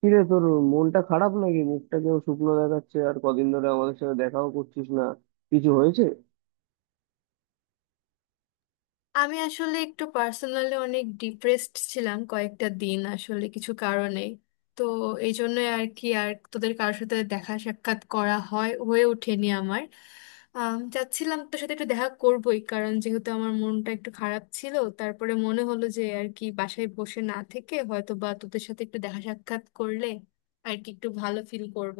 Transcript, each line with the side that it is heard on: right: কিরে, তোর মনটা খারাপ নাকি? মুখটা কেউ শুকনো দেখাচ্ছে, আর কদিন ধরে আমাদের সাথে দেখাও করছিস না। কিছু হয়েছে?
left: আমি আসলে একটু পার্সোনালি অনেক ডিপ্রেসড ছিলাম কয়েকটা দিন, আসলে কিছু কারণে। তো এই জন্য আর কি আর তোদের কারোর সাথে দেখা সাক্ষাৎ করা হয়ে ওঠেনি আমার। চাচ্ছিলাম তোর সাথে একটু দেখা করবোই, কারণ যেহেতু আমার মনটা একটু খারাপ ছিল, তারপরে মনে হলো যে আর কি বাসায় বসে না থেকে হয়তো বা তোদের সাথে একটু দেখা সাক্ষাৎ করলে আর কি একটু ভালো ফিল করব।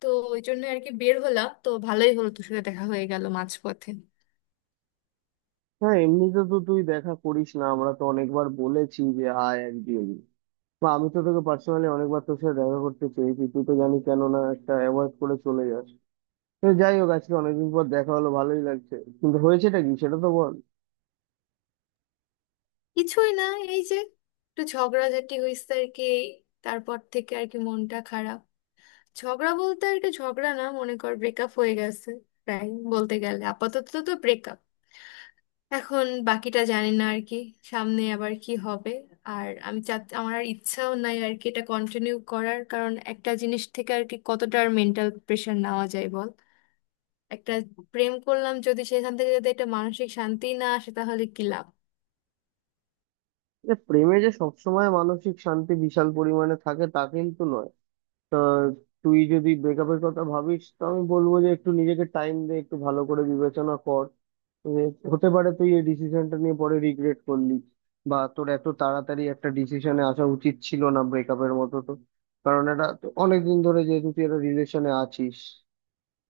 left: তো ওই জন্য আর কি বের হলাম, তো ভালোই হলো, তোর সাথে দেখা হয়ে গেল মাঝপথে।
right: হ্যাঁ, এমনিতে তো তুই দেখা করিস না, আমরা তো অনেকবার বলেছি যে আয় একদিন, বা আমি তো তোকে পার্সোনালি অনেকবার তোর সাথে দেখা করতে চেয়েছি, তুই তো জানি কেননা একটা অ্যাভয়েড করে চলে যাস। তো যাই হোক, আজকে অনেকদিন পর দেখা হলো, ভালোই লাগছে। কিন্তু হয়েছেটা কি, সেটা তো বল।
left: কিছুই না, এই যে একটু ঝগড়াঝাটি হইছে আর কি, এই তারপর থেকে আর কি মনটা খারাপ। ঝগড়া বলতে আর কি ঝগড়া না, মনে কর ব্রেকআপ হয়ে গেছে প্রায় বলতে গেলে, আপাতত তো ব্রেকআপ। এখন বাকিটা জানি না আর কি সামনে আবার কি হবে। আর আমি চা, আমার আর ইচ্ছাও নাই আর কি এটা কন্টিনিউ করার, কারণ একটা জিনিস থেকে আর কি কতটা আর মেন্টাল প্রেশার নেওয়া যায় বল। একটা প্রেম করলাম, যদি সেখান থেকে যদি একটা মানসিক শান্তি না আসে তাহলে কি লাভ?
right: প্রেমে যে সবসময় মানসিক শান্তি বিশাল পরিমাণে থাকে তা কিন্তু নয়। তা, তুই যদি ব্রেকআপের কথা ভাবিস তো আমি বলবো যে একটু নিজেকে টাইম দে, একটু ভালো করে বিবেচনা কর। যে হতে পারে তুই এই ডিসিশনটা নিয়ে পরে রিগ্রেট করলি, বা তোর এত তাড়াতাড়ি একটা ডিসিশনে আসা উচিত ছিল না ব্রেকআপের মতো। তো কারণ এটা তো অনেকদিন ধরে যেহেতু তুই একটা রিলেশনে আছিস।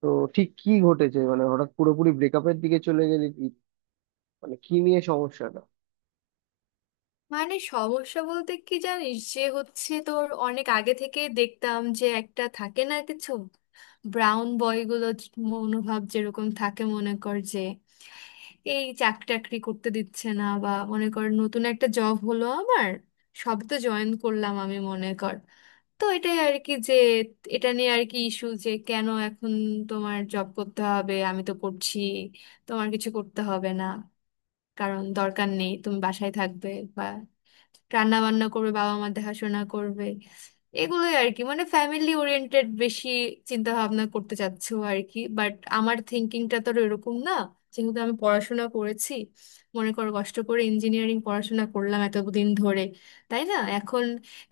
right: তো ঠিক কি ঘটেছে? মানে হঠাৎ পুরোপুরি ব্রেকআপের দিকে চলে গেলি কি? মানে কি নিয়ে সমস্যা?
left: মানে সমস্যা বলতে কি জানিস, যে হচ্ছে তোর, অনেক আগে থেকে দেখতাম যে একটা থাকে না কিছু ব্রাউন বয়গুলো মনোভাব যেরকম থাকে, মনে কর যে এই চাকরি টাকরি করতে দিচ্ছে না, বা মনে কর নতুন একটা জব হলো আমার, সব তো জয়েন করলাম আমি মনে কর। তো এটাই আর কি, যে এটা নিয়ে আর কি ইস্যু, যে কেন এখন তোমার জব করতে হবে, আমি তো করছি, তোমার কিছু করতে হবে না, কারণ দরকার নেই, তুমি বাসায় থাকবে বা রান্না বান্না করবে, বাবা মা দেখাশোনা করবে। এগুলোই আর কি, মানে ফ্যামিলি ওরিয়েন্টেড বেশি চিন্তা ভাবনা করতে চাচ্ছো আর কি, বাট আমার থিঙ্কিংটা তো এরকম না। যেহেতু আমি পড়াশোনা করেছি, মনে করো কষ্ট করে ইঞ্জিনিয়ারিং পড়াশোনা করলাম এতদিন ধরে, তাই না, এখন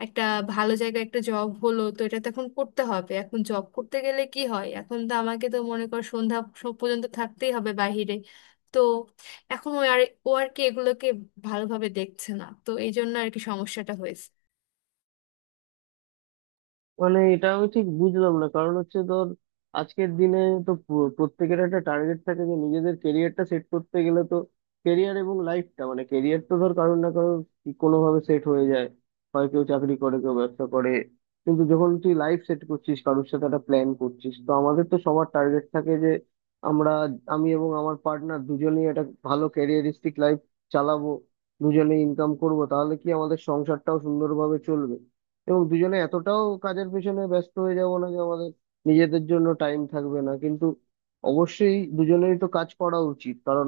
left: একটা ভালো জায়গায় একটা জব হলো, তো এটা তো এখন করতে হবে। এখন জব করতে গেলে কি হয়, এখন তো আমাকে তো মনে কর সন্ধ্যা পর্যন্ত থাকতেই হবে বাইরে। তো এখন ও আর কি এগুলোকে ভালোভাবে দেখছে না, তো এই জন্য আর কি সমস্যাটা হয়েছে।
right: মানে এটা আমি ঠিক বুঝলাম না, কারণ হচ্ছে ধর, আজকের দিনে তো প্রত্যেকের একটা টার্গেট থাকে যে নিজেদের কেরিয়ারটা সেট করতে গেলে তো কেরিয়ার এবং লাইফটা, মানে কেরিয়ার তো ধর কারোর না কারোর কোনোভাবে সেট হয়ে যায়। হয় কেউ চাকরি করে, কেউ ব্যবসা করে। কিন্তু যখন তুই লাইফ সেট করছিস কারোর সাথে, একটা প্ল্যান করছিস, তো আমাদের তো সবার টার্গেট থাকে যে আমরা, আমি এবং আমার পার্টনার, দুজনেই একটা ভালো ক্যারিয়ারিস্টিক লাইফ চালাবো, দুজনেই ইনকাম করব, তাহলে কি আমাদের সংসারটাও সুন্দরভাবে চলবে। এবং দুজনে এতটাও কাজের পেছনে ব্যস্ত হয়ে যাব না যে আমাদের নিজেদের জন্য টাইম থাকবে না, কিন্তু অবশ্যই দুজনেরই তো কাজ করা উচিত। কারণ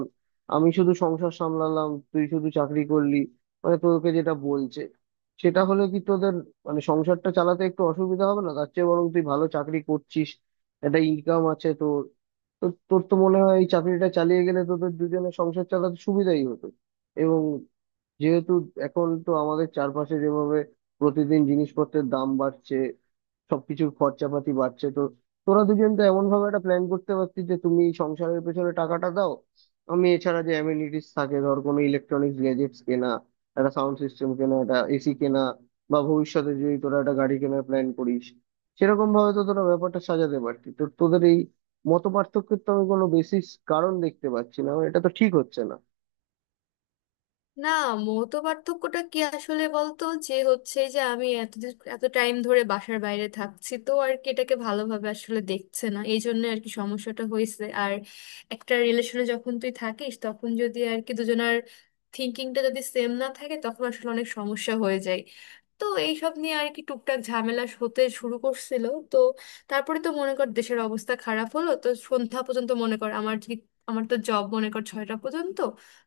right: আমি শুধু সংসার সামলালাম, তুই শুধু চাকরি করলি, মানে তোকে যেটা বলছে সেটা হলে কি তোদের মানে সংসারটা চালাতে একটু অসুবিধা হবে না? তার চেয়ে বরং তুই ভালো চাকরি করছিস, একটা ইনকাম আছে তোর, তো তোর তো মনে হয় এই চাকরিটা চালিয়ে গেলে তোদের দুজনের সংসার চালাতে সুবিধাই হতো। এবং যেহেতু এখন তো আমাদের চারপাশে যেভাবে প্রতিদিন জিনিসপত্রের দাম বাড়ছে, সবকিছুর খরচাপাতি বাড়ছে, তো তোরা দুজন তো এমন ভাবে একটা প্ল্যান করতে পারতিস যে তুমি সংসারের পেছনে টাকাটা দাও, আমি এছাড়া যে অ্যামেনিটিস থাকে, ধর কোনো ইলেকট্রনিক্স গ্যাজেটস কেনা, একটা সাউন্ড সিস্টেম কেনা, একটা এসি কেনা, বা ভবিষ্যতে যদি তোরা একটা গাড়ি কেনার প্ল্যান করিস, সেরকম ভাবে তো তোরা ব্যাপারটা সাজাতে পারতি। তো তোদের এই মত পার্থক্যের তো আমি কোনো বেসিস কারণ দেখতে পাচ্ছি না, মানে এটা তো ঠিক হচ্ছে না।
left: না, মত পার্থক্যটা কি আসলে বলতো, যে হচ্ছে যে আমি এতদিন এত টাইম ধরে বাসার বাইরে থাকছি, তো আর কি এটাকে ভালোভাবে আসলে দেখছে না, এই জন্য আর কি সমস্যাটা হয়েছে। আর একটা রিলেশনে যখন তুই থাকিস, তখন যদি আর কি দুজনের থিঙ্কিংটা যদি সেম না থাকে, তখন আসলে অনেক সমস্যা হয়ে যায়। তো এইসব নিয়ে আর কি টুকটাক ঝামেলা হতে শুরু করছিল। তো তারপরে তো মনে কর দেশের অবস্থা খারাপ হলো, তো সন্ধ্যা পর্যন্ত মনে কর আমার তো জব মনে কর ছয়টা পর্যন্ত,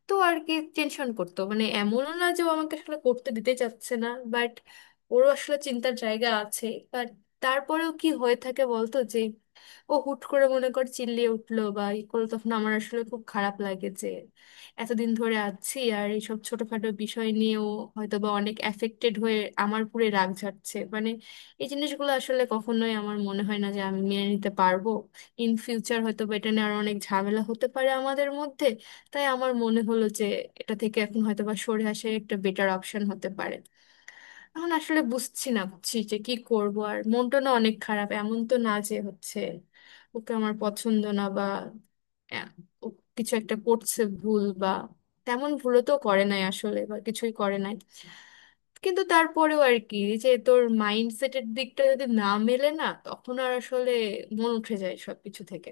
left: তো আর কি টেনশন করতো। মানে এমনও না যে ও আমাকে আসলে করতে দিতে চাচ্ছে না, বাট ওরও আসলে চিন্তার জায়গা আছে। বাট তারপরেও কি হয়ে থাকে বলতো, যে ও হুট করে মনে কর চিল্লিয়ে উঠলো বা ই করলো, তখন আমার আসলে খুব খারাপ লাগে। যে এতদিন ধরে আছি, আর এইসব ছোটখাটো বিষয় নিয়েও হয়তো বা অনেক অ্যাফেক্টেড হয়ে আমার পুরে রাগ ঝাড়ছে। মানে এই জিনিসগুলো আসলে কখনোই আমার মনে হয় না যে আমি মেনে নিতে পারবো। ইন ফিউচার হয়তো বা এটা নিয়ে আরো অনেক ঝামেলা হতে পারে আমাদের মধ্যে, তাই আমার মনে হলো যে এটা থেকে এখন হয়তো বা সরে আসা একটা বেটার অপশন হতে পারে। এখন আসলে বুঝছি না, বুঝছি যে কি করব, আর মনটা না অনেক খারাপ। এমন তো না যে হচ্ছে ওকে আমার পছন্দ না বা, আহ, ও কিছু একটা করছে ভুল, বা তেমন ভুলও তো করে নাই আসলে, বা কিছুই করে নাই। কিন্তু তারপরেও আর কি, যে তোর মাইন্ডসেটের দিকটা যদি না মেলে না, তখন আর আসলে মন উঠে যায় সবকিছু থেকে।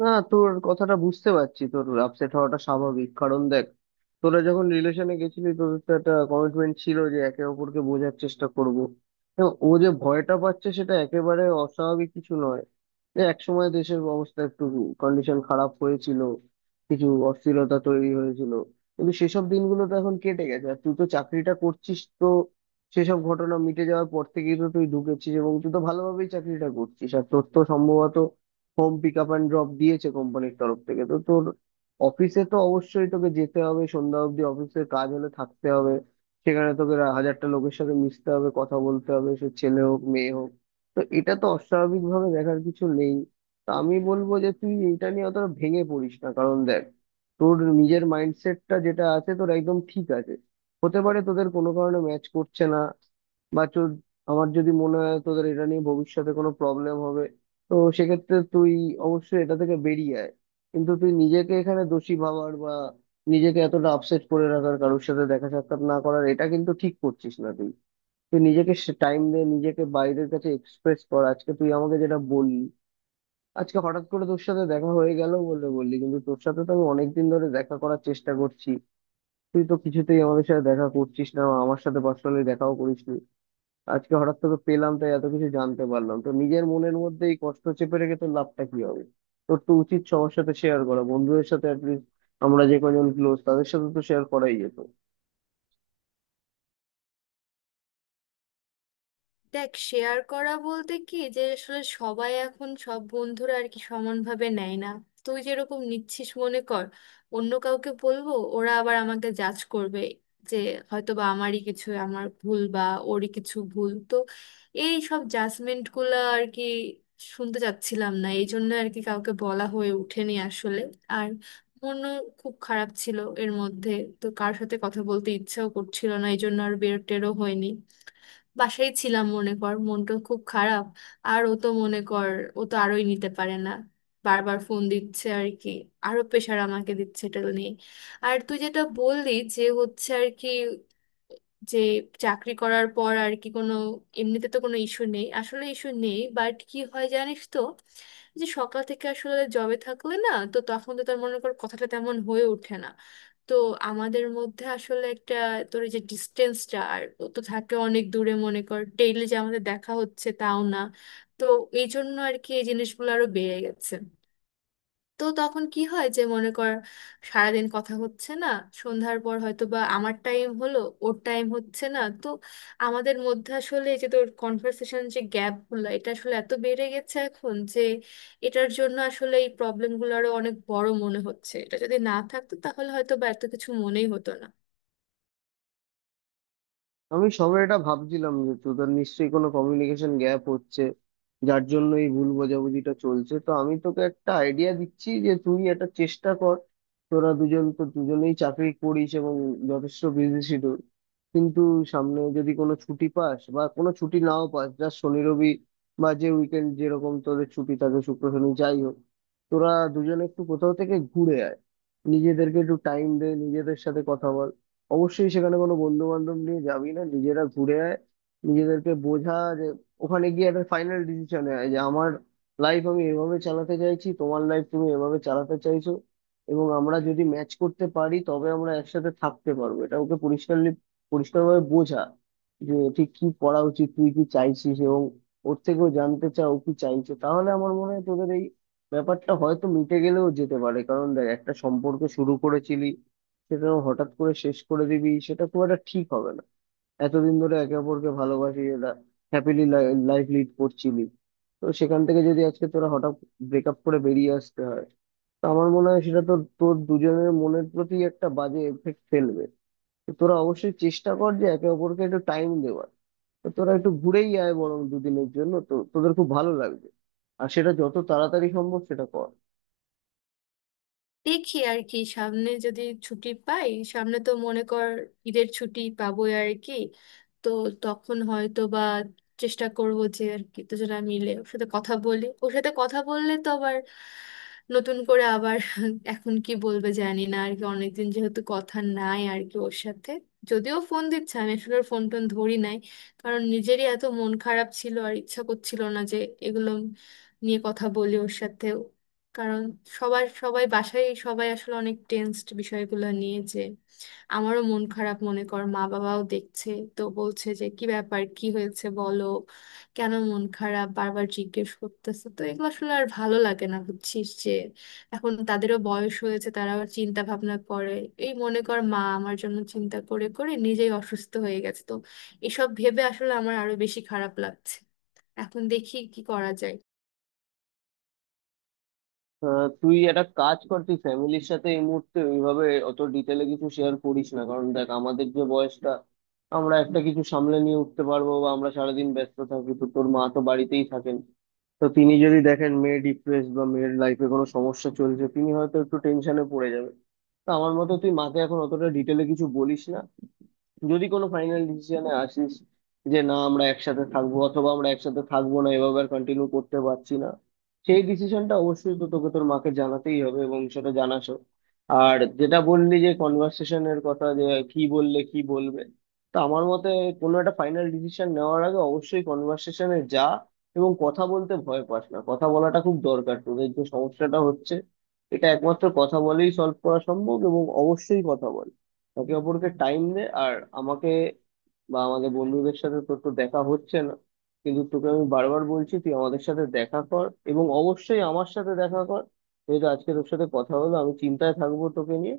right: না, তোর কথাটা বুঝতে পারছি, তোর আপসেট হওয়াটা স্বাভাবিক। কারণ দেখ, তোরা যখন রিলেশনে গেছিলি, তোদের তো একটা কমিটমেন্ট ছিল যে একে অপরকে বোঝার চেষ্টা করব। হ্যাঁ, ও যে ভয়টা পাচ্ছে সেটা একেবারে অস্বাভাবিক কিছু নয়। যে একসময় দেশের অবস্থা একটু কন্ডিশন খারাপ হয়েছিল, কিছু অস্থিরতা তৈরি হয়েছিল, কিন্তু সেসব দিনগুলো তো এখন কেটে গেছে, আর তুই তো চাকরিটা করছিস। তো সেসব ঘটনা মিটে যাওয়ার পর থেকেই তো তুই ঢুকেছিস, এবং তুই তো ভালোভাবেই চাকরিটা করছিস, আর তোর তো সম্ভবত home pick up and drop দিয়েছে কোম্পানির তরফ থেকে। তো তোর অফিসে তো অবশ্যই তোকে যেতে হবে, সন্ধ্যা অবধি অফিসের কাজ হলে থাকতে হবে, সেখানে তোকে হাজারটা লোকের সাথে মিশতে হবে, কথা বলতে হবে, সে ছেলে হোক মেয়ে হোক। তো এটা তো অস্বাভাবিক ভাবে দেখার কিছু নেই। তা আমি বলবো যে তুই এটা নিয়ে অতটা ভেঙে পড়িস না। কারণ দেখ, তোর নিজের মাইন্ডসেটটা যেটা আছে তোর একদম ঠিক আছে। হতে পারে তোদের কোনো কারণে ম্যাচ করছে না, বা তোর, আমার যদি মনে হয় তোদের এটা নিয়ে ভবিষ্যতে কোনো প্রবলেম হবে, তো সেক্ষেত্রে তুই অবশ্যই এটা থেকে বেরিয়ে আয়। কিন্তু তুই নিজেকে এখানে দোষী ভাবার বা নিজেকে এতটা আপসেট করে রাখার, কারোর সাথে দেখা সাক্ষাৎ না করার, এটা কিন্তু ঠিক করছিস না তুই। তুই নিজেকে টাইম দে, নিজেকে বাইরের কাছে এক্সপ্রেস কর। আজকে তুই আমাকে যেটা বললি, আজকে হঠাৎ করে তোর সাথে দেখা হয়ে গেল বলে বললি, কিন্তু তোর সাথে তো আমি অনেকদিন ধরে দেখা করার চেষ্টা করছি। তুই তো কিছুতেই আমাদের সাথে দেখা করছিস না, আমার সাথে পার্সোনালি দেখাও করিস। আজকে হঠাৎ তোকে পেলাম তাই এত কিছু জানতে পারলাম। তো নিজের মনের মধ্যে এই কষ্ট চেপে রেখে তোর লাভটা কি হবে? তোর তো উচিত সবার সাথে শেয়ার করা, বন্ধুদের সাথে অ্যাটলিস্ট আমরা যে কজন ক্লোজ তাদের সাথে তো শেয়ার করাই যেত।
left: দেখ, শেয়ার করা বলতে কি, যে আসলে সবাই এখন সব বন্ধুরা আর কি সমানভাবে নেয় না। তুই যেরকম নিচ্ছিস মনে কর, অন্য কাউকে বলবো ওরা আবার আমাকে জাজ করবে, যে হয়তো বা আমারই কিছু, আমার ভুল, বা ওরই কিছু ভুল। তো এই সব জাজমেন্ট গুলা আর কি শুনতে চাচ্ছিলাম না, এই জন্য আর কি কাউকে বলা হয়ে ওঠেনি আসলে। আর মনও খুব খারাপ ছিল এর মধ্যে, তো কার সাথে কথা বলতে ইচ্ছাও করছিল না, এই জন্য আর বের টেরও হয়নি। বাসায় ছিলাম মনে কর, মনটা খুব খারাপ। আর ও তো মনে কর, ও তো আরোই নিতে পারে না, বারবার ফোন দিচ্ছে আর কি, আরো প্রেশার আমাকে দিচ্ছে এটা নিয়ে। আর তুই যেটা বললি, যে হচ্ছে আর কি, যে চাকরি করার পর আর কি কোনো, এমনিতে তো কোনো ইস্যু নেই আসলে, ইস্যু নেই, বাট কি হয় জানিস তো, যে সকাল থেকে আসলে জবে থাকলে না, তো তখন তো তার মনে কর কথাটা তেমন হয়ে ওঠে না। তো আমাদের মধ্যে আসলে একটা, তোর এই যে ডিস্টেন্সটা, আর ও তো থাকে অনেক দূরে মনে কর, ডেইলি যে আমাদের দেখা হচ্ছে তাও না। তো এই জন্য আর কি এই জিনিসগুলো আরো বেড়ে গেছে। তো তখন কি হয়, যে মনে কর সারাদিন কথা হচ্ছে না, সন্ধ্যার পর হয়তো বা আমার টাইম হলো, ওর টাইম হচ্ছে না। তো আমাদের মধ্যে আসলে এই যে তোর কনভার্সেশন, যে গ্যাপ গুলো এটা আসলে এত বেড়ে গেছে এখন, যে এটার জন্য আসলে এই প্রবলেম গুলো আরো অনেক বড় মনে হচ্ছে। এটা যদি না থাকতো তাহলে হয়তো বা এত কিছু মনেই হতো না।
right: আমি সবে এটা ভাবছিলাম যে তোদের নিশ্চয়ই কোনো কমিউনিকেশন গ্যাপ হচ্ছে, যার জন্য এই ভুল বোঝাবুঝিটা চলছে। তো আমি তোকে একটা আইডিয়া দিচ্ছি যে তুই একটা চেষ্টা কর। তোরা দুজন তো দুজনেই চাকরি করিস এবং যথেষ্ট বিজি শিডিউল, কিন্তু সামনে যদি কোনো ছুটি পাস বা কোনো ছুটি নাও পাস, যা শনি রবি বা যে উইকেন্ড যেরকম তোদের ছুটি থাকে, শুক্র শনি যাই হোক, তোরা দুজনে একটু কোথাও থেকে ঘুরে আয়। নিজেদেরকে একটু টাইম দে, নিজেদের সাথে কথা বল। অবশ্যই সেখানে কোনো বন্ধু বান্ধব নিয়ে যাবি না, নিজেরা ঘুরে আয়। নিজেদেরকে বোঝা, যে ওখানে গিয়ে একটা ফাইনাল ডিসিশন হয় যে আমার লাইফ আমি এভাবে চালাতে চাইছি, তোমার লাইফ তুমি এভাবে চালাতে চাইছো, এবং আমরা যদি ম্যাচ করতে পারি তবে আমরা একসাথে থাকতে পারবো। এটা ওকে পরিষ্কারলি পরিষ্কারভাবে বোঝা যে ঠিক কি করা উচিত, তুই কি চাইছিস, এবং ওর থেকেও জানতে চাও কি চাইছে। তাহলে আমার মনে হয় তোদের এই ব্যাপারটা হয়তো মিটে গেলেও যেতে পারে। কারণ দেখ, একটা সম্পর্ক শুরু করেছিলি, সেটা হঠাৎ করে শেষ করে দিবি সেটা খুব একটা ঠিক হবে না। এতদিন ধরে একে অপরকে ভালোবাসি, এটা হ্যাপিলি লাইফ লিড করছিলি, তো সেখান থেকে যদি আজকে তোরা হঠাৎ ব্রেকআপ করে বেরিয়ে আসতে হয়, তো আমার মনে হয় সেটা তোর, তোর দুজনের মনের প্রতি একটা বাজে এফেক্ট ফেলবে। তো তোরা অবশ্যই চেষ্টা কর যে একে অপরকে একটু টাইম দেওয়ার। তো তোরা একটু ঘুরেই আয় বরং দুদিনের জন্য, তো তোদের খুব ভালো লাগবে। আর সেটা যত তাড়াতাড়ি সম্ভব সেটা কর।
left: দেখি আর কি, সামনে যদি ছুটি পাই, সামনে তো মনে কর ঈদের ছুটি পাবোই আর কি। তো তখন হয়তো বা চেষ্টা করব যে আর কি দুজনা মিলে ওর সাথে কথা বলি। ওর সাথে কথা বললে তো আবার নতুন করে আবার এখন কি বলবে জানি না আর কি, অনেকদিন যেহেতু কথা নাই আর কি ওর সাথে। যদিও ফোন দিচ্ছে, আমি আসলে ওর ফোন টোন ধরি নাই, কারণ নিজেরই এত মন খারাপ ছিল, আর ইচ্ছা করছিল না যে এগুলো নিয়ে কথা বলি ওর সাথে। কারণ সবাই বাসায়, সবাই আসলে অনেক টেনসড বিষয়গুলো নিয়ে। যে আমারও মন খারাপ মনে কর, মা বাবাও দেখছে, তো বলছে যে কি ব্যাপার, কি হয়েছে বলো, কেন মন খারাপ, বারবার জিজ্ঞেস করতেছে। তো এগুলো আসলে আর ভালো লাগে না বুঝছিস, যে এখন তাদেরও বয়স হয়েছে, তারাও চিন্তা ভাবনা করে। এই মনে কর মা আমার জন্য চিন্তা করে করে নিজেই অসুস্থ হয়ে গেছে। তো এসব ভেবে আসলে আমার আরো বেশি খারাপ লাগছে। এখন দেখি কি করা যায়।
right: তুই একটা কাজ কর, তুই ফ্যামিলির সাথে এই মুহূর্তে ওইভাবে অত ডিটেলে কিছু শেয়ার করিস না। কারণ দেখ, আমাদের যে বয়সটা আমরা একটা কিছু সামলে নিয়ে উঠতে পারবো বা আমরা সারাদিন ব্যস্ত থাকি, তো তোর মা তো বাড়িতেই থাকেন, তো তিনি যদি দেখেন মেয়ে ডিপ্রেসড বা মেয়ের লাইফে কোনো সমস্যা চলছে, তিনি হয়তো একটু টেনশনে পড়ে যাবে। তো আমার মতে তুই মাকে এখন অতটা ডিটেলে কিছু বলিস না। যদি কোনো ফাইনাল ডিসিশনে আসিস যে না আমরা একসাথে থাকবো অথবা আমরা একসাথে থাকবো না, এভাবে আর কন্টিনিউ করতে পারছি না, সেই ডিসিশনটা অবশ্যই তো তোকে তোর মাকে জানাতেই হবে, এবং সেটা জানাসও। আর যেটা বললি যে কনভার্সেশনের কথা, যে কি বললে কি বলবে, তো আমার মতে কোনো একটা ফাইনাল ডিসিশন নেওয়ার আগে অবশ্যই কনভার্সেশনে যা। এবং কথা বলতে ভয় পাস না, কথা বলাটা খুব দরকার। তোদের যে সমস্যাটা হচ্ছে, এটা একমাত্র কথা বলেই সলভ করা সম্ভব, এবং অবশ্যই কথা বল, একে অপরকে টাইম দে। আর আমাকে বা আমাদের বন্ধুদের সাথে তোর তো দেখা হচ্ছে না, কিন্তু তোকে আমি বারবার বলছি তুই আমাদের সাথে দেখা কর, এবং অবশ্যই আমার সাথে দেখা কর। যেহেতু আজকে তোর সাথে কথা হলো, আমি চিন্তায় থাকবো তোকে নিয়ে।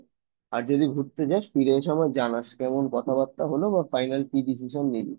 right: আর যদি ঘুরতে যাস, ফিরে এসে আমার জানাস কেমন কথাবার্তা হলো বা ফাইনাল কি ডিসিশন নিলি।